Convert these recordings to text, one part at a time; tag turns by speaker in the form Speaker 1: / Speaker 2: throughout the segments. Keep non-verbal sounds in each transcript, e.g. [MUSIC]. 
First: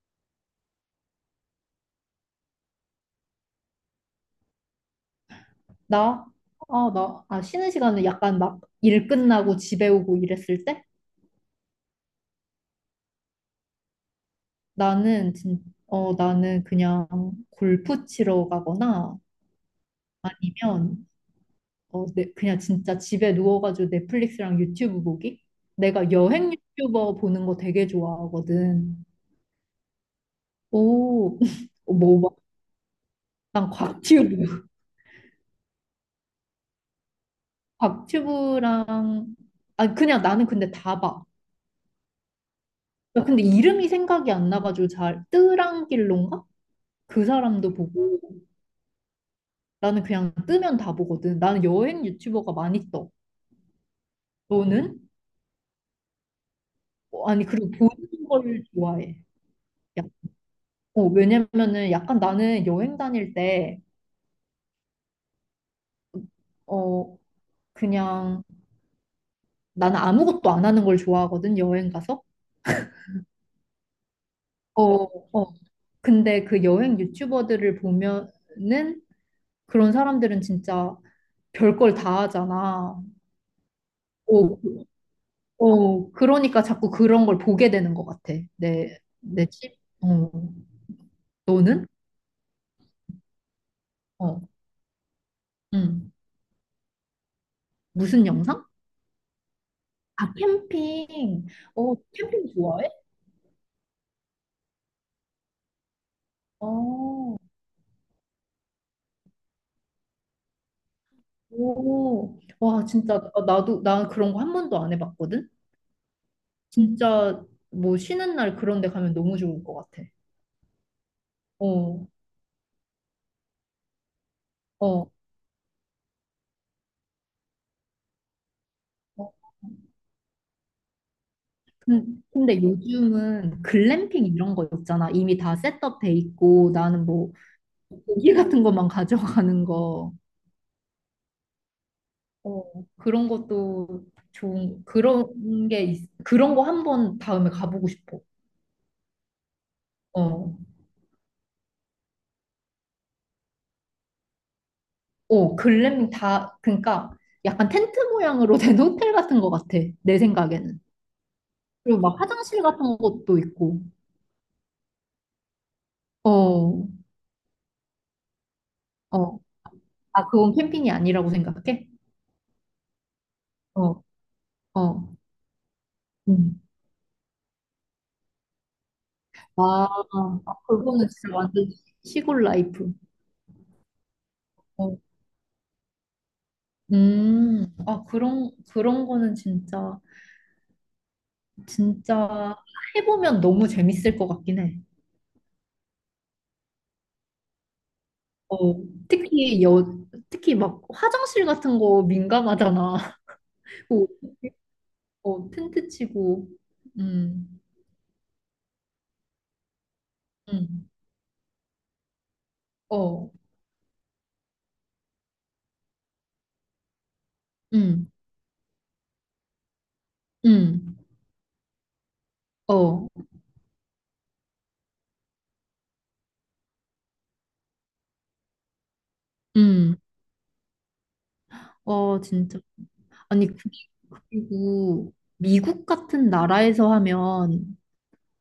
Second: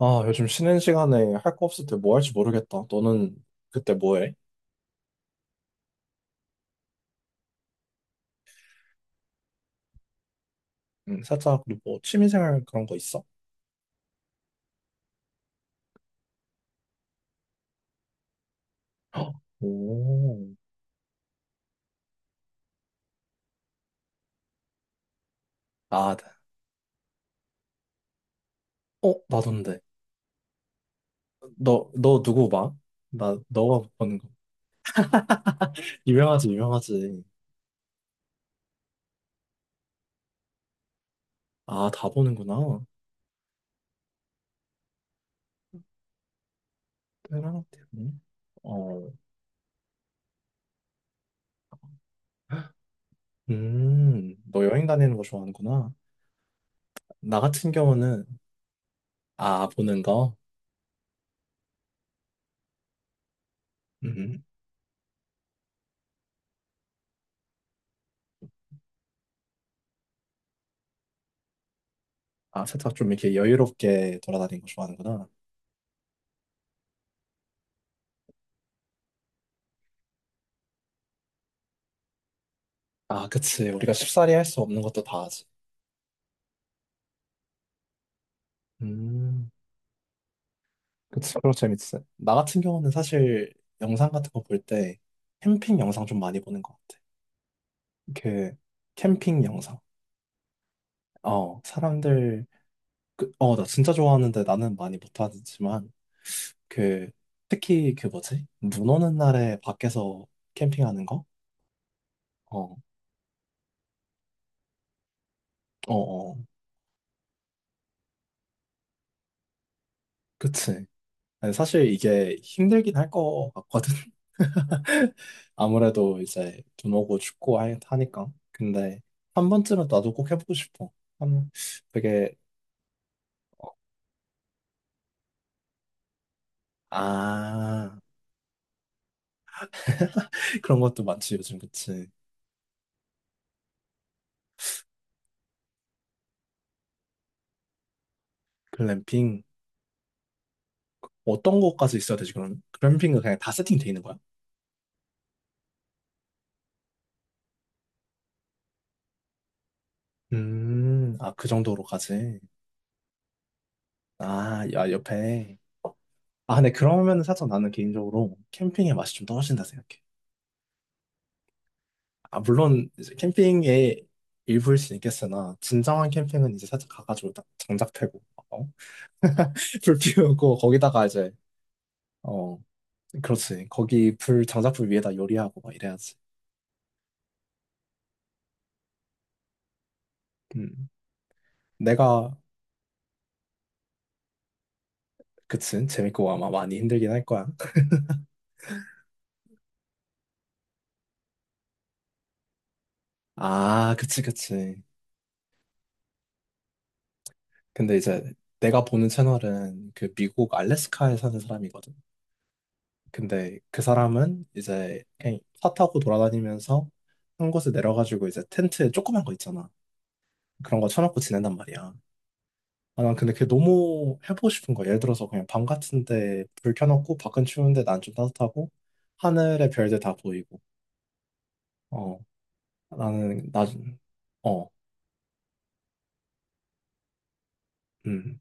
Speaker 1: 아, 요즘 쉬는 시간에 할 거 없을 때 뭐 할지 모르겠다. 너는 그때 뭐 해?
Speaker 2: 나? 쉬는 시간에 약간 막 일 끝나고 집에 오고 이랬을 때?
Speaker 1: 살짝 뭐 취미생활 그런 거 있어?
Speaker 2: 나는, 진, 나는 그냥 골프 치러
Speaker 1: [GASPS]
Speaker 2: 가거나
Speaker 1: 헉, 오,
Speaker 2: 아니면, 그냥 진짜 집에 누워가지고 넷플릭스랑 유튜브 보기? 내가
Speaker 1: 아, 나,
Speaker 2: 여행 유튜버 보는 거 되게 좋아하거든.
Speaker 1: 어, 나던데.
Speaker 2: 오, [LAUGHS]
Speaker 1: 너,
Speaker 2: 뭐,
Speaker 1: 너
Speaker 2: 막,
Speaker 1: 누구 봐? 나,
Speaker 2: 난
Speaker 1: 너가 못 보는 거.
Speaker 2: 곽튜브.
Speaker 1: [LAUGHS] 유명하지, 유명하지.
Speaker 2: 곽튜브랑, 그냥 나는 근데 다 봐.
Speaker 1: 아, 다 보는구나.
Speaker 2: 나 근데 이름이 생각이 안 나가지고 잘, 뜨랑길론가? 그
Speaker 1: 때랑
Speaker 2: 사람도
Speaker 1: 때랑.
Speaker 2: 보고.
Speaker 1: 어,
Speaker 2: 나는 그냥 뜨면 다 보거든. 나는 여행 유튜버가 많이 떠.
Speaker 1: 너 여행
Speaker 2: 너는?
Speaker 1: 다니는 거 좋아하는구나. 나
Speaker 2: 아니, 그리고
Speaker 1: 같은 경우는,
Speaker 2: 보는 걸 좋아해.
Speaker 1: 아, 보는
Speaker 2: 야,
Speaker 1: 거?
Speaker 2: 왜냐면은 약간 나는 여행 다닐 때,
Speaker 1: 음,
Speaker 2: 어, 그냥 나는 아무것도 안 하는 걸 좋아하거든, 여행 가서.
Speaker 1: 아, 살짝 좀 이렇게 여유롭게 돌아다니는 거
Speaker 2: 어,
Speaker 1: 좋아하는구나.
Speaker 2: 어. 근데 그 여행 유튜버들을 보면은 그런 사람들은 진짜 별 걸 다 하잖아.
Speaker 1: 아, 그치. 우리가 쉽사리 할
Speaker 2: 어,
Speaker 1: 수 없는 것도 다 하지.
Speaker 2: 어, 그러니까 자꾸 그런 걸 보게 되는 것 같아. 내
Speaker 1: 음,
Speaker 2: 집? 어,
Speaker 1: 그치. 그럼
Speaker 2: 너는?
Speaker 1: 재밌지. 나 같은 경우는 사실 영상 같은
Speaker 2: 어,
Speaker 1: 거 볼 때 캠핑 영상
Speaker 2: 응.
Speaker 1: 좀 많이 보는 것 같아.
Speaker 2: 무슨
Speaker 1: 이렇게
Speaker 2: 영상?
Speaker 1: 캠핑 영상.
Speaker 2: 아, 캠핑.
Speaker 1: 어,
Speaker 2: 어,
Speaker 1: 사람들,
Speaker 2: 캠핑 좋아해?
Speaker 1: 그, 어, 나 진짜 좋아하는데 나는 많이 못하지만, 그,
Speaker 2: 어,
Speaker 1: 특히 그 뭐지? 눈 오는 날에 밖에서 캠핑하는 거?
Speaker 2: 오,
Speaker 1: 어,
Speaker 2: 와, 진짜, 나- 나도, 나 그런 거 한 번도 안 해봤거든?
Speaker 1: 어, 어.
Speaker 2: 진짜, 뭐, 쉬는 날 그런 데 가면 너무 좋을 것 같아.
Speaker 1: 그치. 아니, 사실
Speaker 2: 어,
Speaker 1: 이게 힘들긴 할 것 같거든.
Speaker 2: 어.
Speaker 1: 아무래도 이제 눈 오고 춥고 하니까. 근데
Speaker 2: 어.
Speaker 1: 한 번쯤은 나도 꼭 해보고 싶어. 한,
Speaker 2: 근-
Speaker 1: 되게,
Speaker 2: 근데 요즘은 글램핑 이런 거 있잖아. 이미 다 셋업 돼 있고, 나는 뭐,
Speaker 1: 아,
Speaker 2: 고기 같은 것만 [LAUGHS] 가져가는 거.
Speaker 1: [LAUGHS] 그런 것도 많지, 요즘, 그치.
Speaker 2: 어, 그런 것도 좋은, 그런 게, 그런 거 한 번 다음에 가보고 싶어.
Speaker 1: 글램핑.
Speaker 2: 어,
Speaker 1: 어떤 것까지 있어야 되지, 그럼? 글램핑은 그냥 다 세팅돼 있는 거야?
Speaker 2: 오, 글램핑 다, 그러니까 약간 텐트 모양으로 된 [LAUGHS] 호텔 같은 것 같아, 내 생각에는.
Speaker 1: 아, 그
Speaker 2: 그리고 막
Speaker 1: 정도로까지.
Speaker 2: 화장실 같은 것도 있고.
Speaker 1: 아, 야, 옆에. 아, 근데
Speaker 2: 어,
Speaker 1: 그러면은 살짝 나는 개인적으로 캠핑의 맛이 좀
Speaker 2: 어.
Speaker 1: 떨어진다 생각해.
Speaker 2: 아, 그건 캠핑이 아니라고 생각해?
Speaker 1: 아, 물론 이제
Speaker 2: 어,
Speaker 1: 캠핑의 일부일 수
Speaker 2: 어.
Speaker 1: 있겠으나, 진정한 캠핑은
Speaker 2: 음.
Speaker 1: 이제 살짝 가가지고 딱 장작 패고. [LAUGHS]
Speaker 2: 아,
Speaker 1: 불 피우고 거기다가
Speaker 2: 그거는
Speaker 1: 이제
Speaker 2: 진짜 완전 시골
Speaker 1: 어
Speaker 2: 라이프.
Speaker 1: 그렇지 거기 불 장작불
Speaker 2: 어.
Speaker 1: 위에다 요리하고 막 이래야지.
Speaker 2: 아, 그런 거는 진짜,
Speaker 1: 음. 내가
Speaker 2: 진짜 해보면 너무 재밌을 것 같긴 해.
Speaker 1: 그치 재밌고 아마 많이 힘들긴 할 거야.
Speaker 2: 어, 특히 여, 특히 막 화장실 같은 거 민감하잖아.
Speaker 1: 아 그치
Speaker 2: [LAUGHS]
Speaker 1: 그치.
Speaker 2: 어, 텐트 치고, 음,
Speaker 1: 근데 이제 내가 보는 채널은 그 미국
Speaker 2: 음,
Speaker 1: 알래스카에 사는 사람이거든.
Speaker 2: 어,
Speaker 1: 근데 그 사람은 이제 그냥 차 타고 돌아다니면서 한 곳에
Speaker 2: 음,
Speaker 1: 내려가지고 이제 텐트에 조그만 거 있잖아. 그런 거
Speaker 2: 음,
Speaker 1: 쳐놓고 지낸단 말이야.
Speaker 2: 어,
Speaker 1: 아, 난 근데 그게 너무 해보고 싶은 거야. 예를 들어서 그냥 밤 같은데 불 켜놓고 밖은 추운데 난 좀 따뜻하고 하늘의
Speaker 2: 음.
Speaker 1: 별들 다 보이고. 어,
Speaker 2: 어, 진짜. 아니,
Speaker 1: 나는 나, 어,
Speaker 2: 그리고 미국 같은 나라에서 하면
Speaker 1: 음,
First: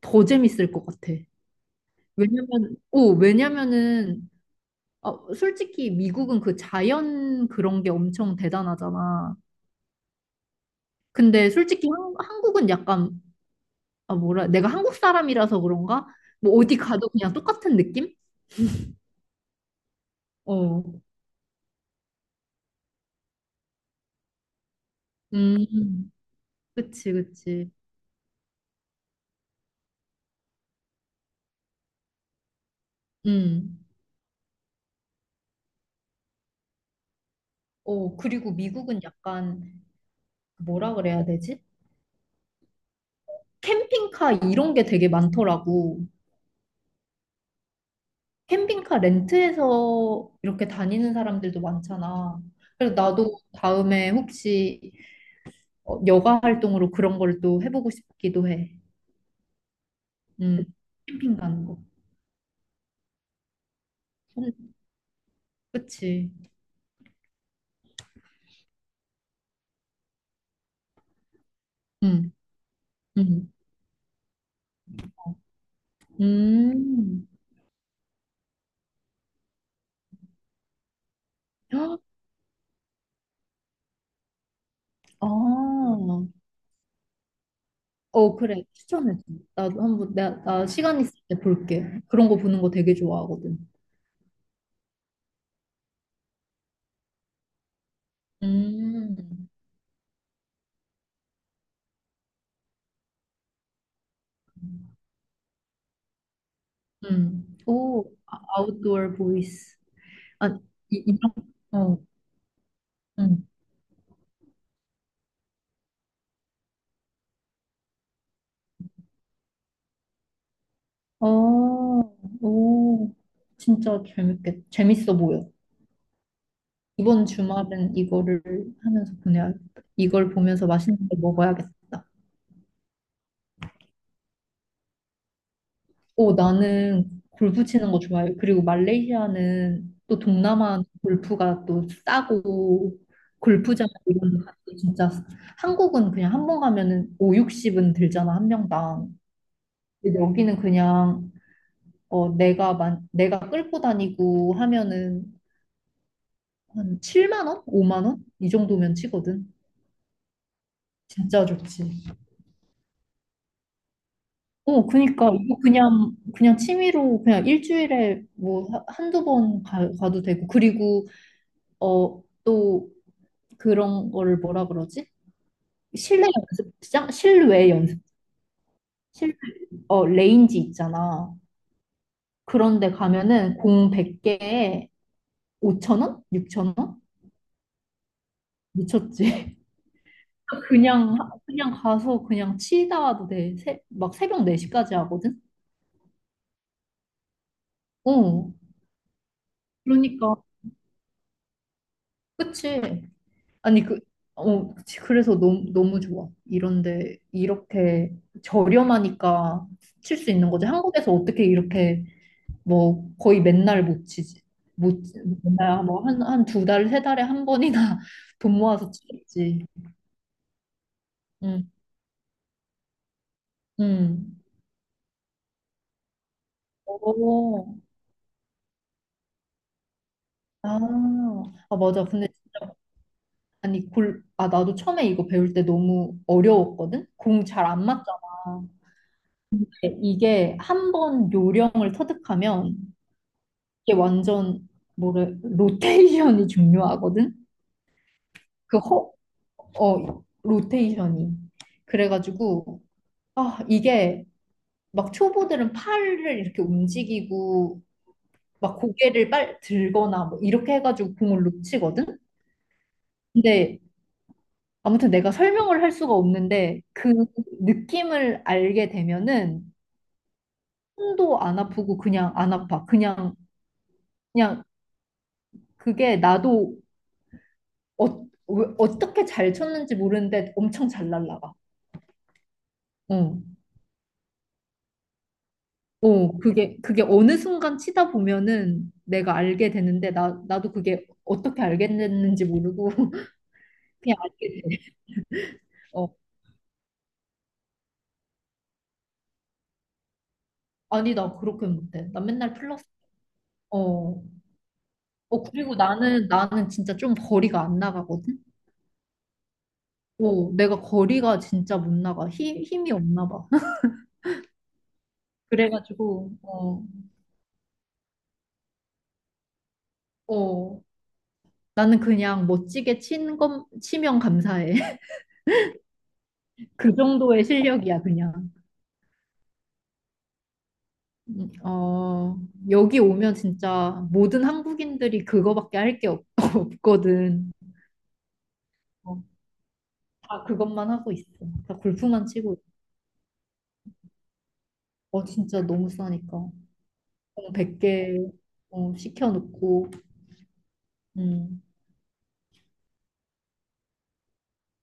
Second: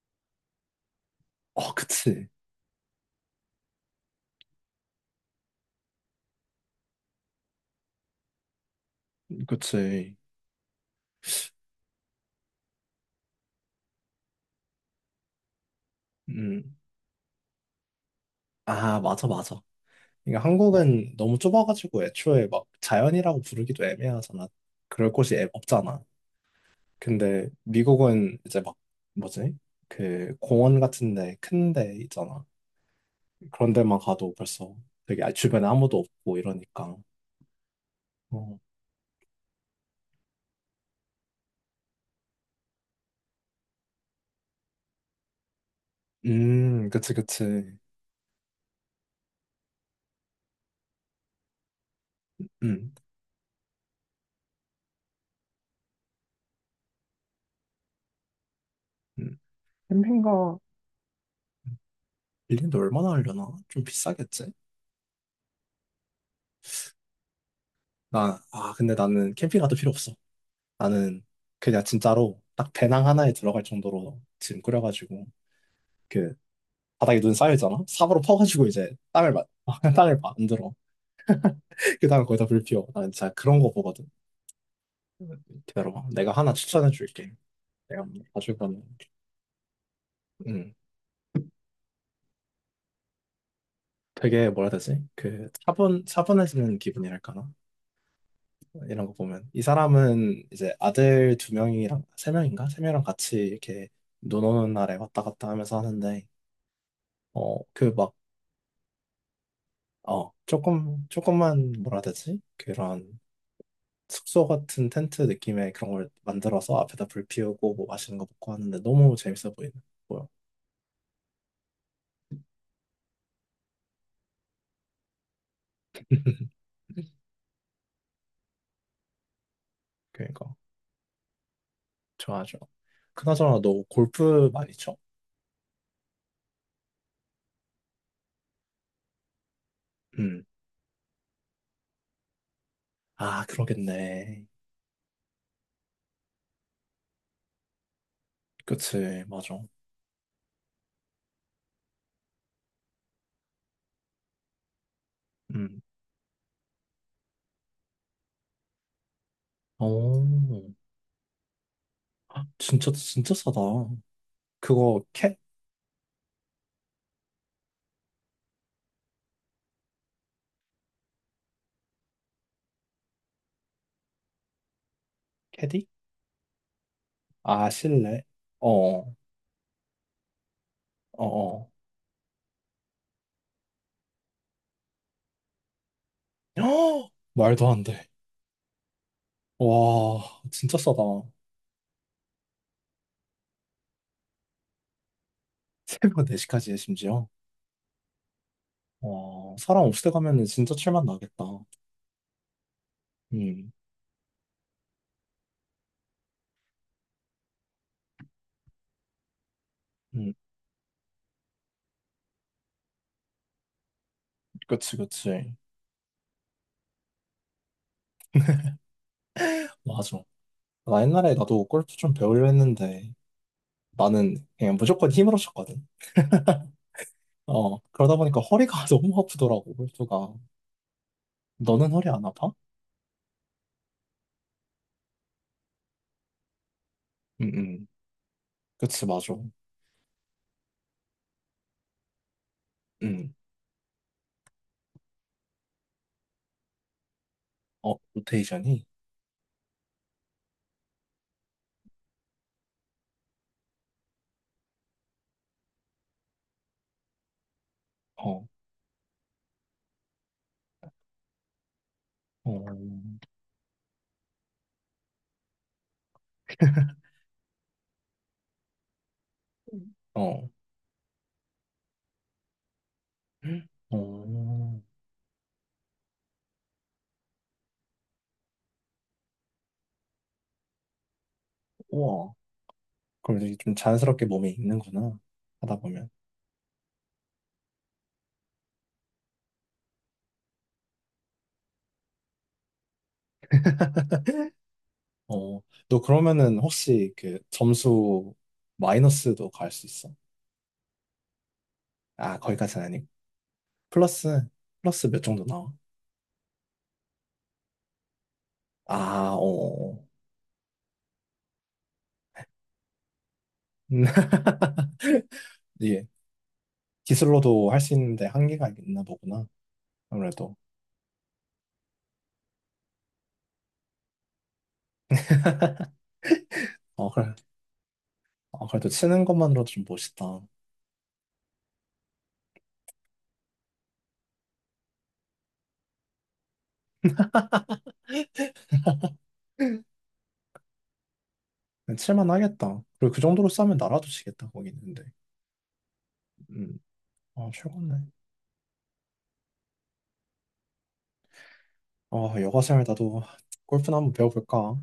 Speaker 2: 더 재밌을 것 같아.
Speaker 1: 어, 그치,
Speaker 2: 왜냐면은, 솔직히 미국은 그 자연 그런 게 엄청 대단하잖아.
Speaker 1: 그치,
Speaker 2: 근데 솔직히 한국은 약간, 내가 한국 사람이라서 그런가? 뭐
Speaker 1: 음,
Speaker 2: 어디 가도 그냥 똑같은 느낌?
Speaker 1: 아, 맞아, 맞아. 그러니까
Speaker 2: 어,
Speaker 1: 한국은 너무 좁아가지고 애초에 막 자연이라고 부르기도 애매하잖아. 그럴 곳이 없잖아.
Speaker 2: 음. 그치,
Speaker 1: 근데
Speaker 2: 그치.
Speaker 1: 미국은 이제 막 뭐지? 그 공원 같은데 큰데 있잖아. 그런
Speaker 2: 음.
Speaker 1: 데만 가도 벌써 되게 주변에 아무도 없고 이러니까.
Speaker 2: 어, 그리고
Speaker 1: 어.
Speaker 2: 미국은 약간 그 뭐라 그래야 되지? 캠핑카 이런 게 되게 많더라고.
Speaker 1: 그치, 그치.
Speaker 2: 캠핑카 렌트해서 이렇게 다니는 사람들도 많잖아.
Speaker 1: 음,
Speaker 2: 그래서 나도 다음에 혹시 어, 여가 활동으로 그런 걸 또 해보고 싶기도 해.
Speaker 1: 음. 캠핑가
Speaker 2: 음, 캠핑 가는 거.
Speaker 1: 빌리는데 얼마나 하려나? 좀 비싸겠지?
Speaker 2: 음, 그치.
Speaker 1: 나, 아, 근데 나는 캠핑카도 필요 없어. 나는 그냥
Speaker 2: 음,
Speaker 1: 진짜로 딱 배낭 하나에
Speaker 2: 음,
Speaker 1: 들어갈 정도로 짐 꾸려가지고 그 바닥에
Speaker 2: 음.
Speaker 1: 눈 쌓여있잖아? 삽으로 퍼가지고 이제 땅을 막, [LAUGHS] 땅을 막 만들어.
Speaker 2: 헉,
Speaker 1: 그 다음에 거기다 불 피워. 난 진짜 그런 거 보거든.
Speaker 2: 아,
Speaker 1: 기다려봐. 내가 하나 추천해 줄게. 내가
Speaker 2: 어,
Speaker 1: 가지고
Speaker 2: 그래.
Speaker 1: 가는.
Speaker 2: 추천해줘. 나도 한번, 나 시간 있을 때 볼게. 그런 거 보는 거 되게 좋아하거든.
Speaker 1: 되게 뭐라 해야 되지? 그 차분 차분해지는 기분이랄까나? 이런 거
Speaker 2: 음,
Speaker 1: 보면 이 사람은 이제 아들 두 명이랑 세 명인가? 세 명이랑 같이 이렇게 노노는 날에 왔다 갔다 하면서 하는데 어 그
Speaker 2: 오,
Speaker 1: 막
Speaker 2: 아웃도어 보이스.
Speaker 1: 어
Speaker 2: 아, 이,
Speaker 1: 조금
Speaker 2: 이런,
Speaker 1: 조금만 뭐라
Speaker 2: 어,
Speaker 1: 해야 되지? 그런
Speaker 2: 음.
Speaker 1: 숙소 같은 텐트 느낌의 그런 걸 만들어서 앞에다 불 피우고 뭐 맛있는 거 먹고 하는데 너무 재밌어 보이는 거예요.
Speaker 2: 어, 오, 진짜 재밌어 보여.
Speaker 1: [LAUGHS]
Speaker 2: 이번 주말은 이거를 하면서 보내야겠다. 이걸
Speaker 1: 그러니까
Speaker 2: 보면서 맛있는 거 먹어야겠다.
Speaker 1: 좋아하죠. 그나저나 너 골프 많이 쳐?
Speaker 2: 오, 나는 골프 치는 거 좋아해요. 그리고 말레이시아는 또
Speaker 1: 음.
Speaker 2: 동남아 골프가 또 싸고,
Speaker 1: 아,
Speaker 2: 골프장 이런 데
Speaker 1: 그러겠네.
Speaker 2: 가도 진짜, 한국은 그냥 한번 가면은 오육십은 들잖아, 한 명당.
Speaker 1: 그치, 맞아.
Speaker 2: 근데 여기는 그냥 어 내가 끌고 다니고 하면은
Speaker 1: 음.
Speaker 2: 한 7만 원? 5만 원? 이 정도면 치거든.
Speaker 1: 오,
Speaker 2: 진짜 좋지.
Speaker 1: 아, 진짜, 진짜 싸다.
Speaker 2: 어
Speaker 1: 그거,
Speaker 2: 그니까
Speaker 1: 캐,
Speaker 2: 이거 그냥 그냥 취미로 그냥 일주일에 뭐 한두 번 가도 되고 그리고 어 또 그런 거를 뭐라 그러지?
Speaker 1: 캐디?
Speaker 2: 실내 연습장? 실외
Speaker 1: 아,
Speaker 2: 연습.
Speaker 1: 실내? 어, 어,
Speaker 2: 실 어 레인지 있잖아.
Speaker 1: 어.
Speaker 2: 그런데 가면은 공 100개에 5천 원?
Speaker 1: [GASPS]
Speaker 2: 6천 원?
Speaker 1: 헉! 말도 안 돼.
Speaker 2: 미쳤지.
Speaker 1: 와, 진짜 싸다.
Speaker 2: 그냥 그냥 가서 그냥 치다 와도 돼. 막 새벽 4시까지 하거든.
Speaker 1: 새벽 4시까지 해, 심지어.
Speaker 2: 어.
Speaker 1: 와, 사람 없을 때
Speaker 2: 그러니까
Speaker 1: 가면은 진짜 칠맛 나겠다.
Speaker 2: 그치.
Speaker 1: 음,
Speaker 2: 아니 그치. 그래서 너무 너무 좋아. 이런데 이렇게 저렴하니까 칠 수
Speaker 1: 음,
Speaker 2: 있는 거지. 한국에서 어떻게 이렇게 뭐 거의 맨날 못 치지.
Speaker 1: 그치,
Speaker 2: 못 치-
Speaker 1: 그치.
Speaker 2: 맨날 뭐한 한 두 달, 세 달에 한 번이나 [LAUGHS] 돈 모아서 치겠지.
Speaker 1: 맞아. 나 옛날에 나도
Speaker 2: 응.
Speaker 1: 골프 좀 배우려 했는데, 나는
Speaker 2: 응.
Speaker 1: 그냥 무조건 힘으로 쳤거든.
Speaker 2: 오.
Speaker 1: 어, 그러다 보니까 허리가 [LAUGHS] 너무 아프더라고, 골프가.
Speaker 2: 아. 아
Speaker 1: 너는
Speaker 2: 맞아.
Speaker 1: 허리 안
Speaker 2: 근데
Speaker 1: 아파?
Speaker 2: 아니 골, 아 나도 처음에 이거 배울 때 너무 어려웠거든? 공
Speaker 1: 응,
Speaker 2: 잘 안
Speaker 1: 응.
Speaker 2: 맞잖아.
Speaker 1: 그치, 맞아.
Speaker 2: 근데 이게 한 번 요령을 터득하면
Speaker 1: 음,
Speaker 2: 이게 완전 뭐래 로테이션이 중요하거든?
Speaker 1: 어,
Speaker 2: 그
Speaker 1: 로테이션이,
Speaker 2: 허, 어 로테이션이. 그래가지고 이게 막 초보들은 팔을 이렇게 움직이고
Speaker 1: 어,
Speaker 2: 막 고개를 빨 들거나 뭐 이렇게 해가지고 공을 놓치거든?
Speaker 1: 어,
Speaker 2: 근데 아무튼 내가 설명을 할 수가 없는데
Speaker 1: [LAUGHS]
Speaker 2: 그 느낌을 알게 되면은
Speaker 1: 어,
Speaker 2: 손도 안 아프고 그냥 안 아파. 그냥 그냥
Speaker 1: 어,
Speaker 2: 그게 나도 어, 어떻게 잘 쳤는지 모르는데 엄청 잘 날라가.
Speaker 1: 우와.
Speaker 2: 어.
Speaker 1: 그럼 이게 좀 자연스럽게 몸에 있는구나. 하다 보면.
Speaker 2: 어, 그게 그게 어느 순간 치다 보면은 내가 알게 되는데 나 나도 그게 어떻게 알게 됐는지 모르고 [LAUGHS] 그냥 알게 돼.
Speaker 1: 어, 너
Speaker 2: 어.
Speaker 1: 그러면은 혹시 그 점수 마이너스도 갈 수 있어?
Speaker 2: 아니 나 그렇게 못해. 나
Speaker 1: 아,
Speaker 2: 맨날
Speaker 1: 거기까지는
Speaker 2: 플러스.
Speaker 1: 아니고.
Speaker 2: 어.
Speaker 1: 플러스, 플러스 몇
Speaker 2: 어
Speaker 1: 정도 나와?
Speaker 2: 그리고 나는 진짜 좀 거리가 안 나가거든.
Speaker 1: 아, 어,
Speaker 2: 어, 내가 거리가 진짜 못 나가. 힘이 없나 봐. [LAUGHS]
Speaker 1: 음, [LAUGHS] 예.
Speaker 2: 그래가지고, 어,
Speaker 1: 기술로도 할 수 있는데 한계가 있나 보구나. 아무래도.
Speaker 2: 어. 나는 그냥 멋지게 치면 감사해. [LAUGHS] 그
Speaker 1: 어, 그래.
Speaker 2: 정도의 실력이야, 그냥.
Speaker 1: 어, 그래도 치는 것만으로도 좀 멋있다.
Speaker 2: 어, 여기 오면 진짜 모든 한국인들이 그거밖에 할 게 [LAUGHS] 없거든. 어, 다 그것만 하고 있어. 다 골프만
Speaker 1: 칠만
Speaker 2: 치고 있어.
Speaker 1: 하겠다. 그리고 그 정도로 싸면 나라도 지겠다, 거기는. 근데.
Speaker 2: 어, 진짜 너무 싸니까.
Speaker 1: 음. 아,
Speaker 2: 어,
Speaker 1: 최고네.
Speaker 2: 100개, 어, 시켜놓고, 음.
Speaker 1: 아, 여가생활 나도 골프나 한번 배워볼까?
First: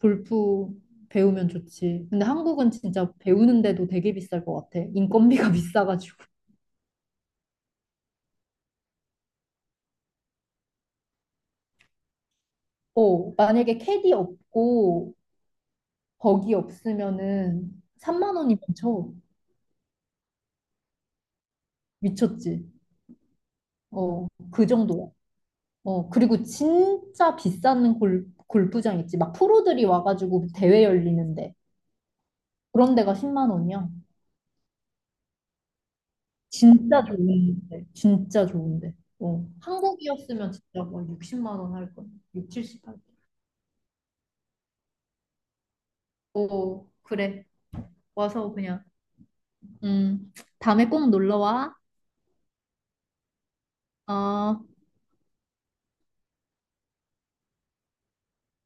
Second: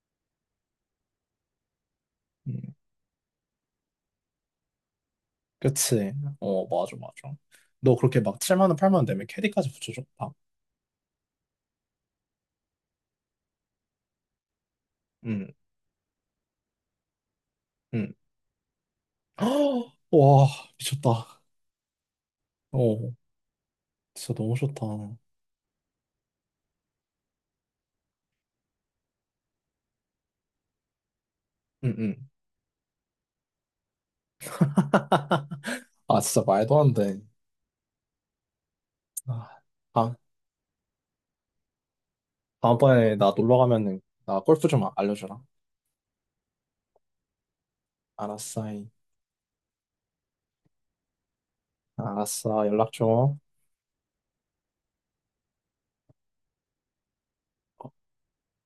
Speaker 2: 골프 배우면 좋지. 근데 한국은
Speaker 1: 음.
Speaker 2: 진짜 배우는데도 되게 비쌀 것 같아. 인건비가 [LAUGHS]
Speaker 1: 그치.
Speaker 2: 비싸가지고.
Speaker 1: 어, 맞아, 맞아. 너 그렇게 막 7만 원, 8만 원 내면 캐디까지 붙여줬다.
Speaker 2: 어, 만약에 캐디 없고
Speaker 1: 응,
Speaker 2: 버기 없으면은
Speaker 1: 응.
Speaker 2: 3만 원이면 쳐.
Speaker 1: [GASPS] 와, 미쳤다.
Speaker 2: 미쳤지.
Speaker 1: 어,
Speaker 2: 어,
Speaker 1: 진짜 너무
Speaker 2: 그
Speaker 1: 좋다.
Speaker 2: 정도야.
Speaker 1: 응,
Speaker 2: 어, 그리고 진짜 비싼 골프장 있지. 막 프로들이 와가지고 대회 열리는데.
Speaker 1: 응.
Speaker 2: 그런 데가 10만 원이야.
Speaker 1: 아, 진짜 말도 안
Speaker 2: 진짜
Speaker 1: 돼.
Speaker 2: 좋은데. 진짜 좋은데. 어,
Speaker 1: 아, 다,
Speaker 2: 한국이었으면 진짜 뭐 60만 원 할 거야. 6, 70 할 거야.
Speaker 1: 다음번에 나 놀러 가면은 나 골프 좀 알려주라.
Speaker 2: 어, 그래. 와서
Speaker 1: 알았어.
Speaker 2: 그냥 음 다음에 꼭 놀러 와.
Speaker 1: 알았어. 연락 줘.
Speaker 2: 어.